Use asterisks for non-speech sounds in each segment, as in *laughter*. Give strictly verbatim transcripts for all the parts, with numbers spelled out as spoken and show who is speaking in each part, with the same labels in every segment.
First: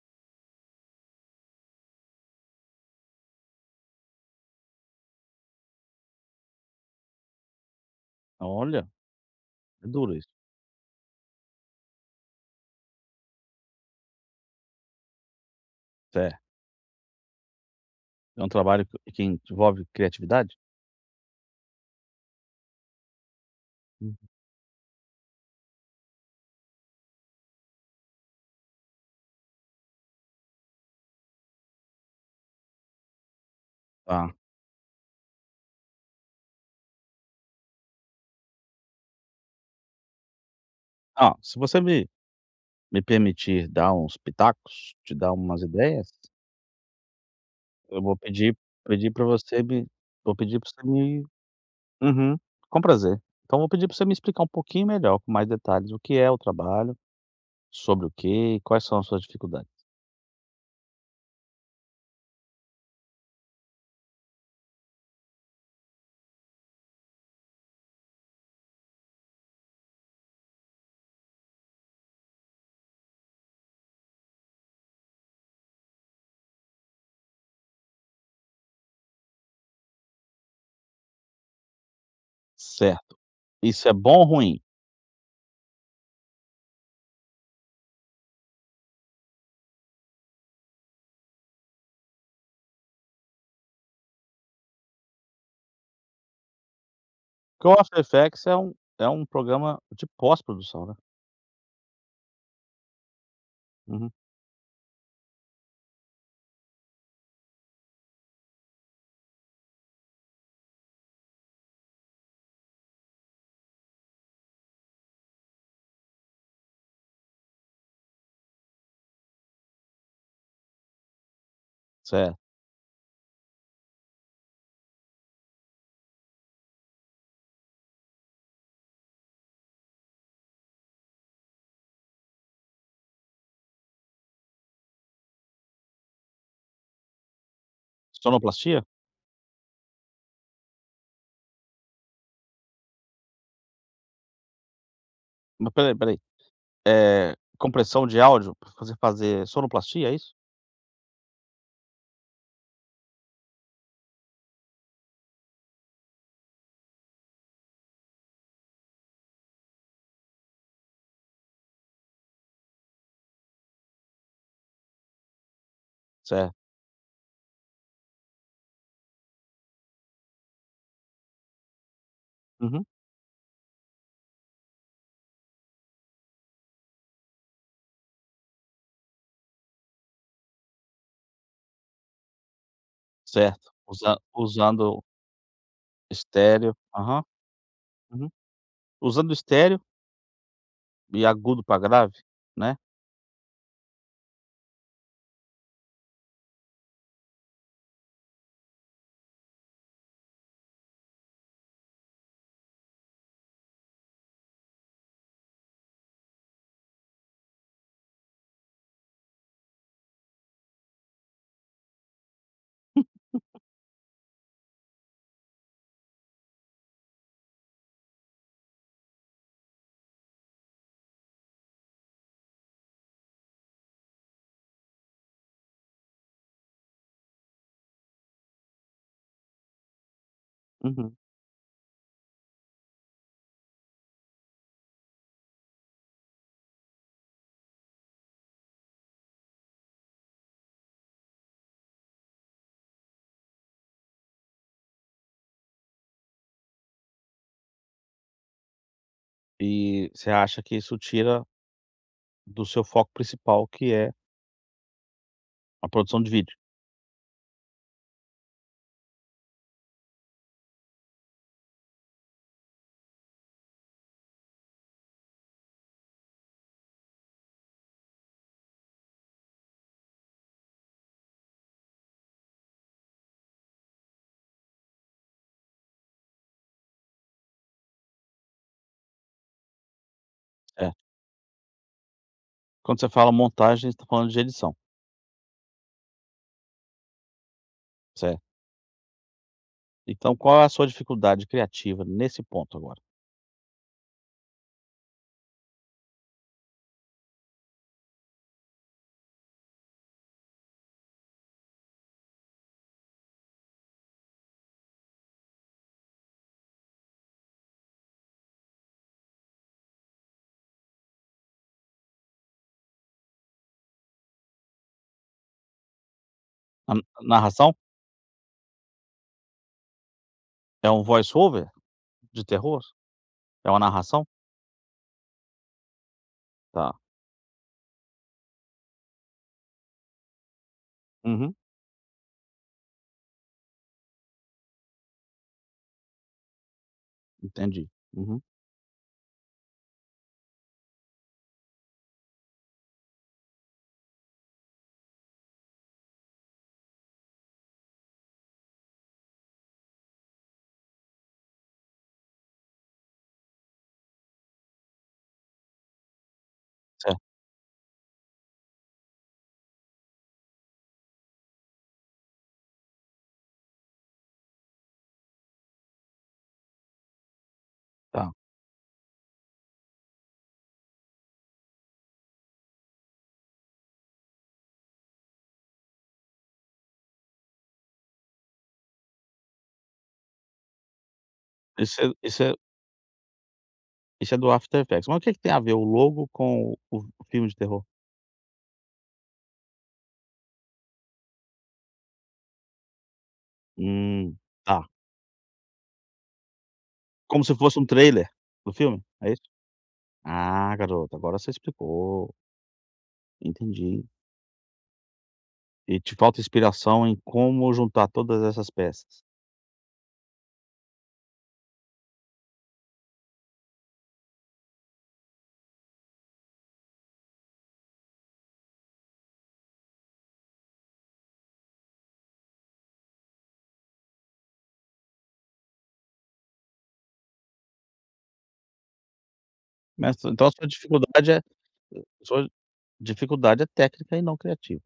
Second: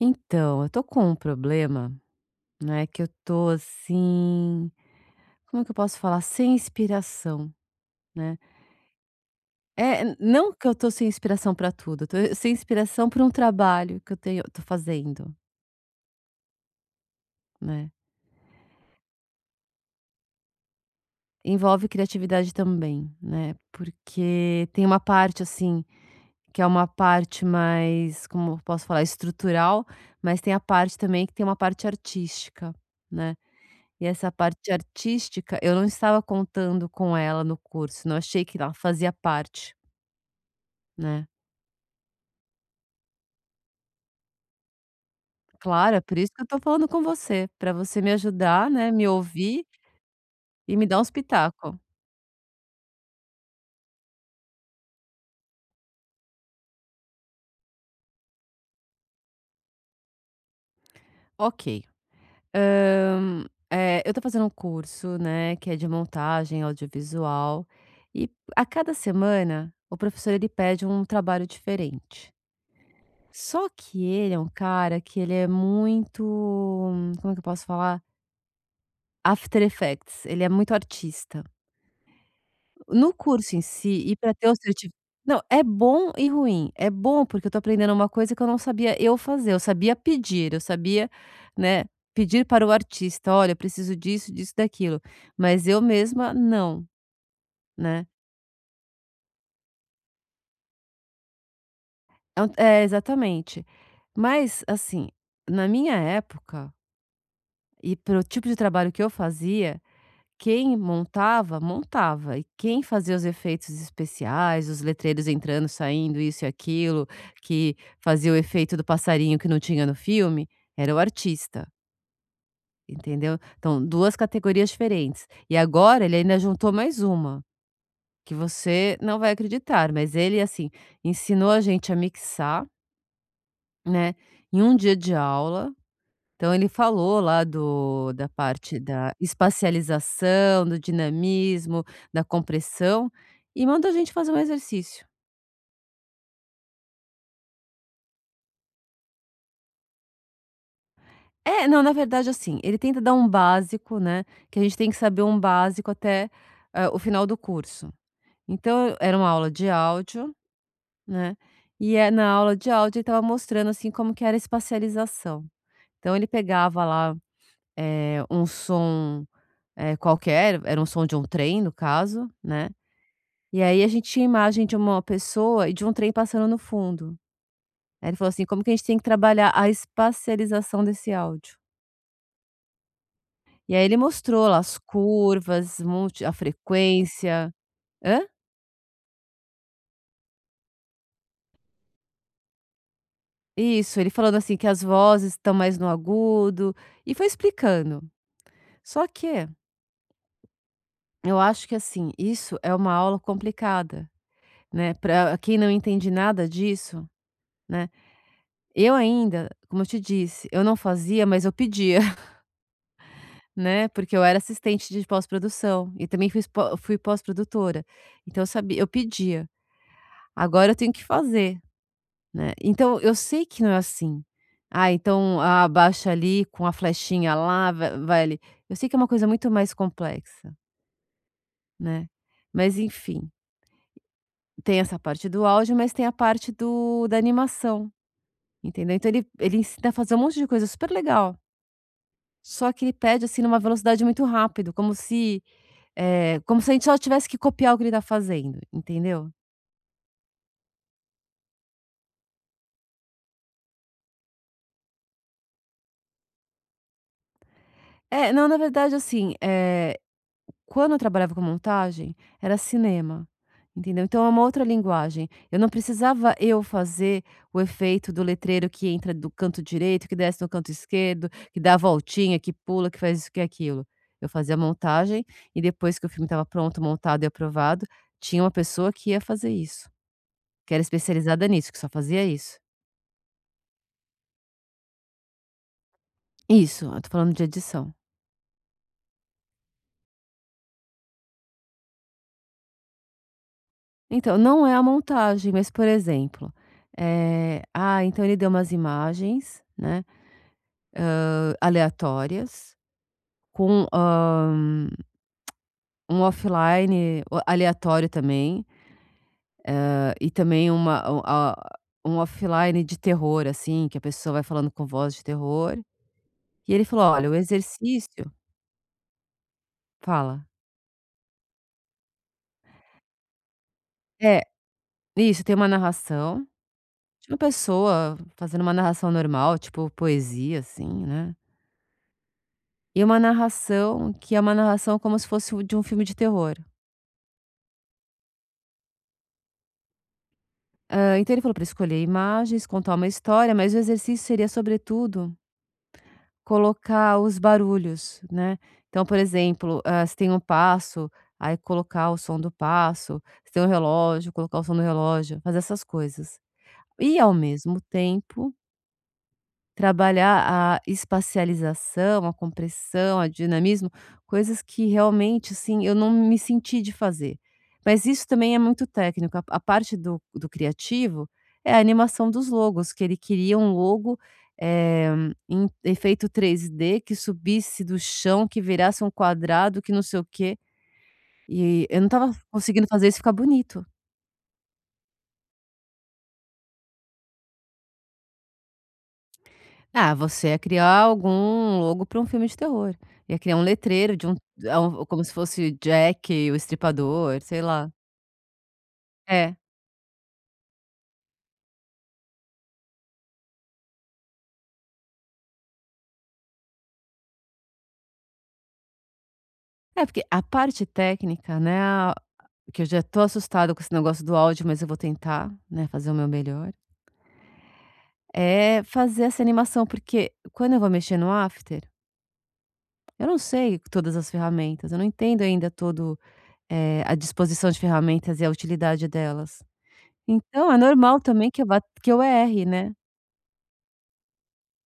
Speaker 1: Então, eu tô com um problema, né, que eu tô assim, como é que eu posso falar? Sem inspiração, né?
Speaker 2: Olha, é
Speaker 1: É, n-
Speaker 2: duro isso.
Speaker 1: não que eu tô sem inspiração pra tudo, eu tô eh, sem inspiração para um trabalho que eu tenho, tô fazendo,
Speaker 2: É,
Speaker 1: né?
Speaker 2: é um trabalho que que envolve criatividade?
Speaker 1: Envolve criatividade também, né?
Speaker 2: Uhum.
Speaker 1: Porque tem uma parte assim, que é uma parte mais, como eu posso falar, estrutural, mas tem a parte também que tem uma parte artística, né? E essa
Speaker 2: Tá.
Speaker 1: parte artística, eu não estava contando com ela no curso, não achei que ela fazia parte, né.
Speaker 2: Ah, se você me me permitir dar uns pitacos, te dar umas
Speaker 1: Claro, é
Speaker 2: ideias,
Speaker 1: por isso que eu estou falando com você, pra você
Speaker 2: eu
Speaker 1: me
Speaker 2: vou pedir
Speaker 1: ajudar, né, me
Speaker 2: pedir para você
Speaker 1: ouvir
Speaker 2: me vou pedir para
Speaker 1: e me
Speaker 2: você
Speaker 1: dar uns
Speaker 2: me
Speaker 1: pitaco.
Speaker 2: uhum, com prazer. Então vou pedir para você me explicar um pouquinho melhor, com mais detalhes, o que é o trabalho, sobre o que, quais são as suas dificuldades.
Speaker 1: Ok, hã, eh, eu estou fazendo um curso, né, que é de montagem audiovisual e a cada semana o professor ele pede um trabalho diferente. Só que ele é um cara que ele é muito, como é que eu posso falar? After Effects, ele é muito artista. No
Speaker 2: Certo.
Speaker 1: curso em
Speaker 2: Isso é
Speaker 1: si, e
Speaker 2: bom ou
Speaker 1: para ter o
Speaker 2: ruim?
Speaker 1: certi não, é bom e ruim. É bom, porque eu tô aprendendo uma coisa que eu não sabia eu fazer, eu sabia pedir, eu sabia, né, pedir para o artista: "Olha, eu preciso disso, disso, daquilo", mas eu mesma não,
Speaker 2: Porque o After
Speaker 1: né.
Speaker 2: Effects é um é um programa de pós-produção, né.
Speaker 1: É um é, exatamente.
Speaker 2: Uhum,
Speaker 1: Mas, assim, na minha época, e para o tipo de trabalho que eu fazia, quem montava, montava. E quem fazia os efeitos especiais, os letreiros entrando, saindo, isso e aquilo, que fazia o efeito do passarinho que não tinha no filme, era o artista,
Speaker 2: certo.
Speaker 1: entendeu? Então, duas categorias diferentes. E agora ele ainda juntou mais uma, que você não vai acreditar, mas ele, assim, ensinou a gente a mixar, né, em um dia de aula. Então ele falou lá do da parte
Speaker 2: Sonoplastia?
Speaker 1: da espacialização, do dinamismo, da compressão e manda a gente fazer um exercício.
Speaker 2: Mas peraí. aí, Eh, compressão de áudio pra você fazer sonoplastia, é isso?
Speaker 1: É, não, na verdade, assim, ele tenta dar um básico, né, que a gente tem que saber um básico até, hã, o final do curso. Então era uma aula de áudio, né, e, eh, na aula de áudio ele estava mostrando, assim, como que era a espacialização. Então ele
Speaker 2: Certo.
Speaker 1: pegava lá, eh, um som, eh, qualquer, era um som de um trem no caso, né.
Speaker 2: Uhum.
Speaker 1: E aí a gente tinha imagem de uma pessoa e de um trem passando no fundo. Aí ele falou assim: "Como que a gente tem que trabalhar a espacialização desse áudio?".
Speaker 2: Certo.
Speaker 1: E aí ele
Speaker 2: Usa
Speaker 1: mostrou lá as
Speaker 2: usando
Speaker 1: curvas, um a
Speaker 2: estéreo. Aham.
Speaker 1: frequência. Hã?
Speaker 2: Uhum. Usando estéreo e agudo pra grave, né.
Speaker 1: Isso, ele falando assim que as vozes estão mais no agudo, e foi explicando. Só que, eu acho que assim, isso é uma aula complicada, né, para quem não entende nada disso, né. Eu ainda, como eu te disse, eu não fazia, mas eu pedia. Né, porque eu era assistente de pós-produção e também fui pós fui pós-produtora, então eu sabia eu pedia, agora eu tenho que fazer, né. Então eu sei que não é assim, "Ah, então ah, abaixa ali com a flechinha lá, va vai ali", eu sei que é uma coisa muito mais complexa,
Speaker 2: Uhum.
Speaker 1: né. Mas enfim, tem essa parte do áudio, mas tem a parte do da animação, entendeu. Então ele ele ensina a fazer um monte de coisa super legal, só que ele pede, assim, numa velocidade muito rápida como se. É, como se a gente só tivesse que copiar o que ele tá fazendo, entendeu?
Speaker 2: E você acha que isso tira do seu foco principal, que é a produção de vídeo,
Speaker 1: É, não, na verdade, assim, eh, quando eu trabalhava com montagem, era cinema, entendeu? Então é uma outra linguagem. Eu não precisava eu fazer o efeito do letreiro que entra do canto direito, que desce no canto esquerdo, que dá a voltinha, que pula, que faz isso, que aquilo. Eu fazia a montagem e depois que o filme estava pronto, montado e aprovado, tinha uma pessoa que ia fazer isso, que era
Speaker 2: certo.
Speaker 1: especializada nisso, que só fazia isso.
Speaker 2: Quando você fala montagem, você tá falando de edição,
Speaker 1: Isso, eu tô falando de edição.
Speaker 2: certo. Então qual é a sua dificuldade criativa nesse ponto agora?
Speaker 1: Então, não é a montagem, mas, por exemplo, eh, ah, então ele deu umas imagens, né, hã, aleatórias com, hã, um offline o aleatório também, hã, e também uma um a um offline de terror, assim, que a pessoa vai falando com voz de terror. E ele
Speaker 2: A
Speaker 1: falou: "Olha, o
Speaker 2: narração?
Speaker 1: exercício" fala.
Speaker 2: É um voice over de terror? É uma narração?
Speaker 1: É, isso, tem uma narração
Speaker 2: Tá.
Speaker 1: de uma pessoa fazendo uma narração normal, tipo poesia, assim, né.
Speaker 2: Uhum.
Speaker 1: E uma narração que é uma narração como se fosse o de um filme de terror.
Speaker 2: Entendi. Uhum.
Speaker 1: Hã, então ele falou para escolher imagens, contar uma história, mas o exercício seria, sobretudo, colocar os barulhos, né. Então, por exemplo, hã, se tem um passo, aí colocar o som do passo, se tem um relógio, colocar o som do relógio, fazer essas coisas. E
Speaker 2: Certo.
Speaker 1: ao mesmo tempo trabalhar a espacialização, a compressão, a dinamismo, coisas que realmente, assim, eu não me senti de fazer. Mas isso
Speaker 2: Tá.
Speaker 1: também é muito técnico, a a parte do do criativo é a animação dos logos, que ele queria um logo, eh, em efeito três D que subisse do chão, que virasse um quadrado, que não sei o quê, e eu
Speaker 2: Isso
Speaker 1: não
Speaker 2: é
Speaker 1: estava
Speaker 2: isso é
Speaker 1: conseguindo fazer isso ficar bonito.
Speaker 2: isso é do After Effects. Mas o que é que tem a ver o logo com o o filme de terror?
Speaker 1: Ah, você ia criar algum logo para um filme de terror. Ia criar um letreiro de um
Speaker 2: Hum, tá.
Speaker 1: a um como se fosse Jack o Estripador,
Speaker 2: Como se
Speaker 1: sei
Speaker 2: fosse um
Speaker 1: lá.
Speaker 2: trailer do filme, é isso?
Speaker 1: É.
Speaker 2: Ah, garoto, agora você explicou. Entendi. E te falta inspiração em como juntar todas essas peças.
Speaker 1: É, porque a parte técnica, né, a que eu já tô assustada com esse negócio do áudio, mas eu vou tentar, né, fazer o meu melhor, é fazer essa animação, porque quando eu vou mexer no After, eu não sei todas as ferramentas, eu não entendo ainda todo, eh, a disposição de ferramentas e a utilidade delas.
Speaker 2: Mas então a sua
Speaker 1: Então é normal
Speaker 2: dificuldade é
Speaker 1: também que eu vá que eu
Speaker 2: sua
Speaker 1: erre, né.
Speaker 2: dificuldade é técnica e não criativa,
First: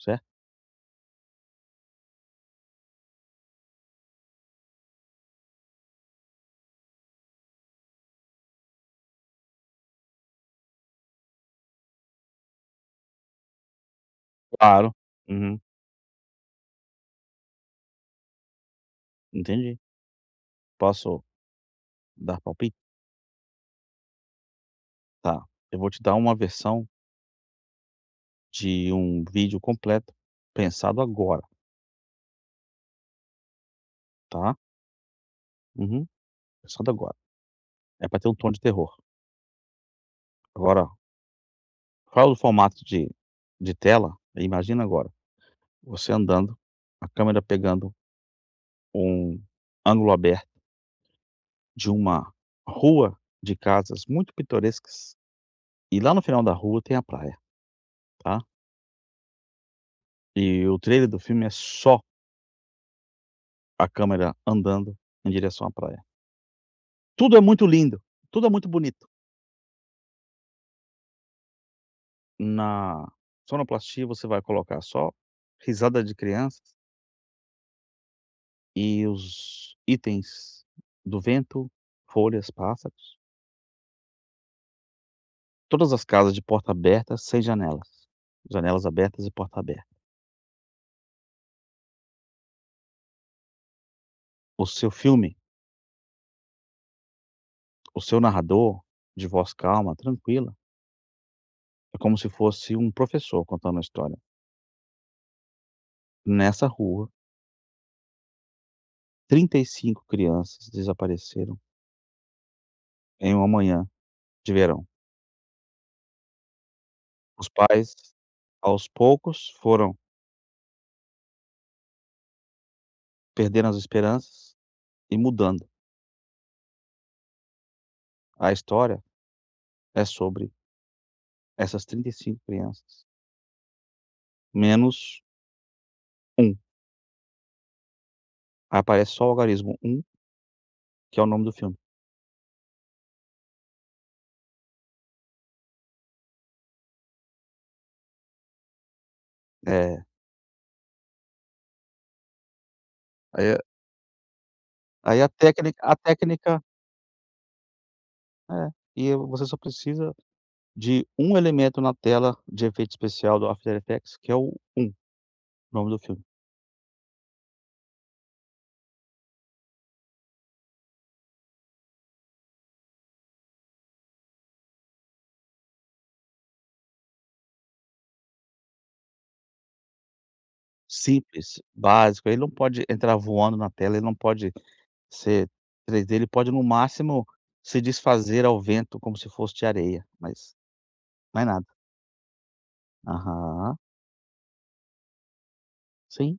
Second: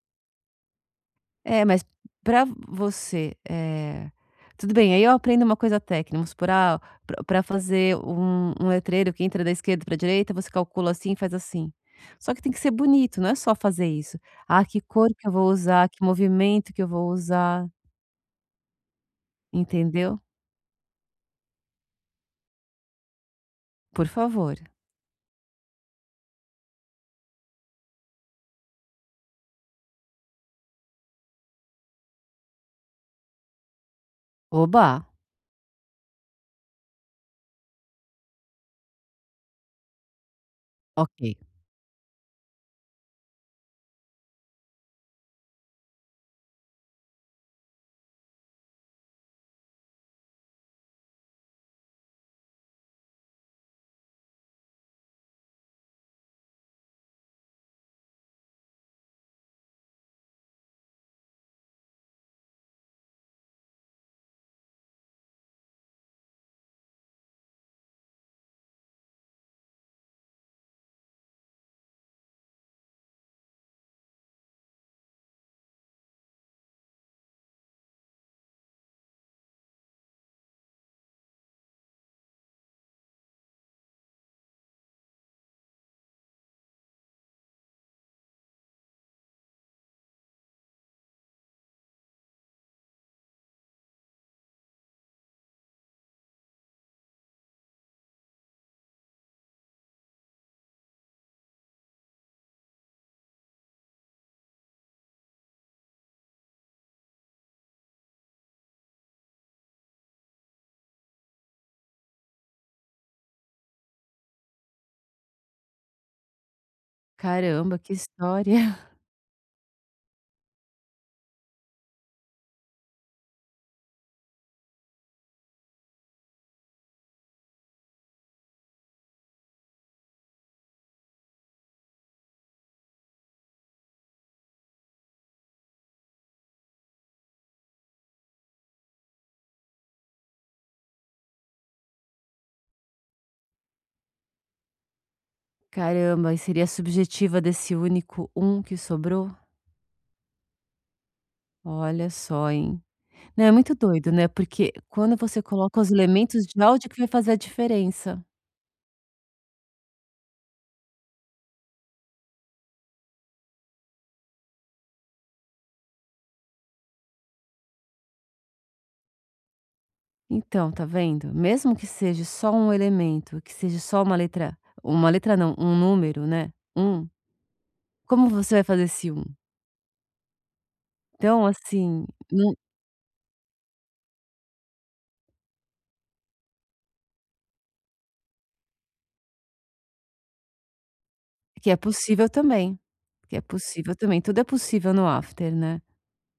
Speaker 2: certo?
Speaker 1: É, mas pra você, eh, tudo bem, aí eu aprendo uma coisa técnica, vamos supor, ah, pra pra fazer um um letreiro que entra da esquerda pra direita, você calcula assim e faz assim. Só que tem que ser bonito, não é só fazer isso. Ah, que
Speaker 2: Claro.
Speaker 1: cor que eu vou
Speaker 2: Uhum,
Speaker 1: usar, que movimento que eu vou usar,
Speaker 2: entendi.
Speaker 1: entendeu?
Speaker 2: Posso dar palpite?
Speaker 1: Por favor.
Speaker 2: Tá. Eu vou te dar uma versão de um vídeo completo pensado agora, tá?
Speaker 1: Oba!
Speaker 2: Uhum. Pensando agora, é pra ter um tom de terror. Agora,
Speaker 1: Ok.
Speaker 2: fala do formato de de tela, imagina agora, você andando, a câmera pegando um ângulo aberto de uma rua de casas muito pitorescas, e lá no final da rua tem a praia, tá. E o trailer do filme é só a câmera andando em direção à praia. Tudo é muito lindo, tudo é muito bonito. Na sonoplastia você vai colocar só risada de crianças. E os itens do vento, folhas, pássaros, todas as casas de porta aberta sem janelas, janelas abertas e porta aberta. O seu filme, o seu narrador, de voz calma, tranquila, é como se fosse um professor contando a história. Nessa rua, trinta e cinco crianças desapareceram em uma manhã de verão. Os
Speaker 1: Caramba, que
Speaker 2: pais,
Speaker 1: história.
Speaker 2: aos
Speaker 1: *laughs*
Speaker 2: poucos, foram perdendo as esperanças e mudando. A história é sobre essas trinta e cinco crianças, menos um. Aí aparece só o algarismo um, que é o nome do filme.
Speaker 1: Caramba, e seria subjetiva desse único um que sobrou?
Speaker 2: É,
Speaker 1: Olha só, hein. Não, é
Speaker 2: aí
Speaker 1: muito doido, né, porque quando
Speaker 2: aí a
Speaker 1: você coloca
Speaker 2: técnica
Speaker 1: os
Speaker 2: a
Speaker 1: elementos
Speaker 2: técnica
Speaker 1: de áudio que vai fazer a diferença.
Speaker 2: é, e você só precisa de um elemento na tela de efeito especial do After Effects, que é o um, nome do filme.
Speaker 1: Então, tá vendo? Mesmo que seja só um elemento, que seja só uma letra uma letra não, um número, né, um como você vai fazer esse um. Então,
Speaker 2: Simples,
Speaker 1: assim,
Speaker 2: básico, ele não
Speaker 1: não
Speaker 2: pode entrar voando na tela, ele não pode ser três d, ele pode no máximo se desfazer ao vento como se fosse de areia, mas mais nada.
Speaker 1: que é possível também, que é
Speaker 2: Aham,
Speaker 1: possível também, tudo é possível no after, né.
Speaker 2: sim,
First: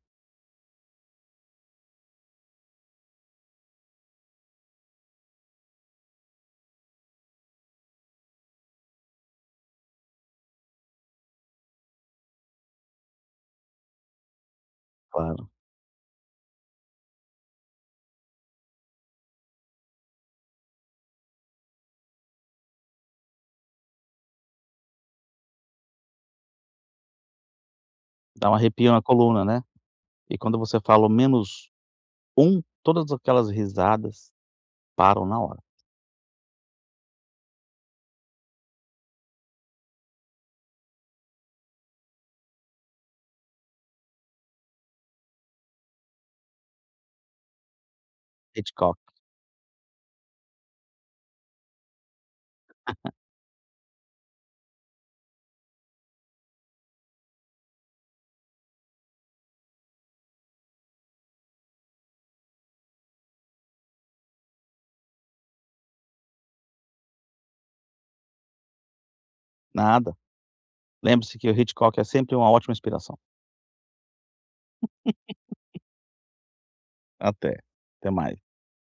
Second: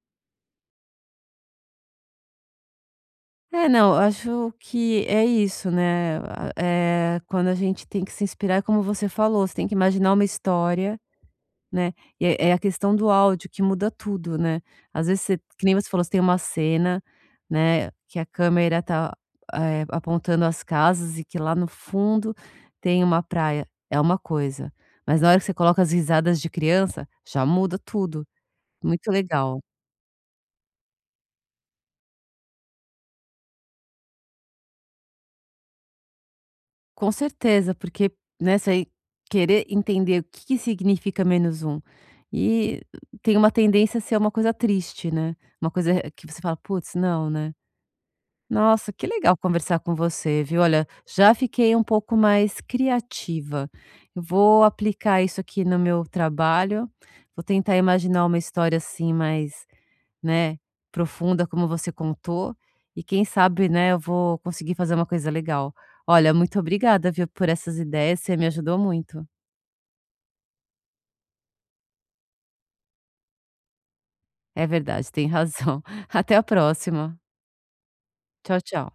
Speaker 1: É, não, eu acho que é isso, né, a eh, quando a gente tem que se inspirar, como você falou, você tem que imaginar uma história. Né, e é é a questão do áudio que muda tudo, né. Às vezes você
Speaker 2: claro.
Speaker 1: que nem você falou, você tem uma cena, né, que a câmera tá, eh, apontando as casas e que lá no fundo tem uma praia, é uma coisa, mas na hora que você coloca as risadas de criança, já muda tudo,
Speaker 2: Dá um arrepio na
Speaker 1: muito
Speaker 2: coluna,
Speaker 1: legal.
Speaker 2: né. E quando você fala o menos um, todas aquelas risadas param na hora.
Speaker 1: Com certeza, porque, né, você querer entender o que que significa menos um e tem uma tendência a ser uma coisa triste, né, uma coisa que você fala: "Putz, não, né". Nossa,
Speaker 2: Hitchcock.
Speaker 1: que legal conversar com você, viu? Olha, já fiquei um pouco mais criativa. Eu vou aplicar isso aqui no meu trabalho, vou tentar imaginar uma história assim mais, né, profunda, como você contou, e quem sabe, né, eu vou conseguir fazer uma coisa legal. Olha, muito obrigada, viu, por essas ideias, você me ajudou muito.
Speaker 2: Nada. Lembre-se que o Hitchcock é sempre uma ótima inspiração.
Speaker 1: É verdade, tem razão. *laughs* Até a próxima.
Speaker 2: Até, até mais.
Speaker 1: Tchau, tchau.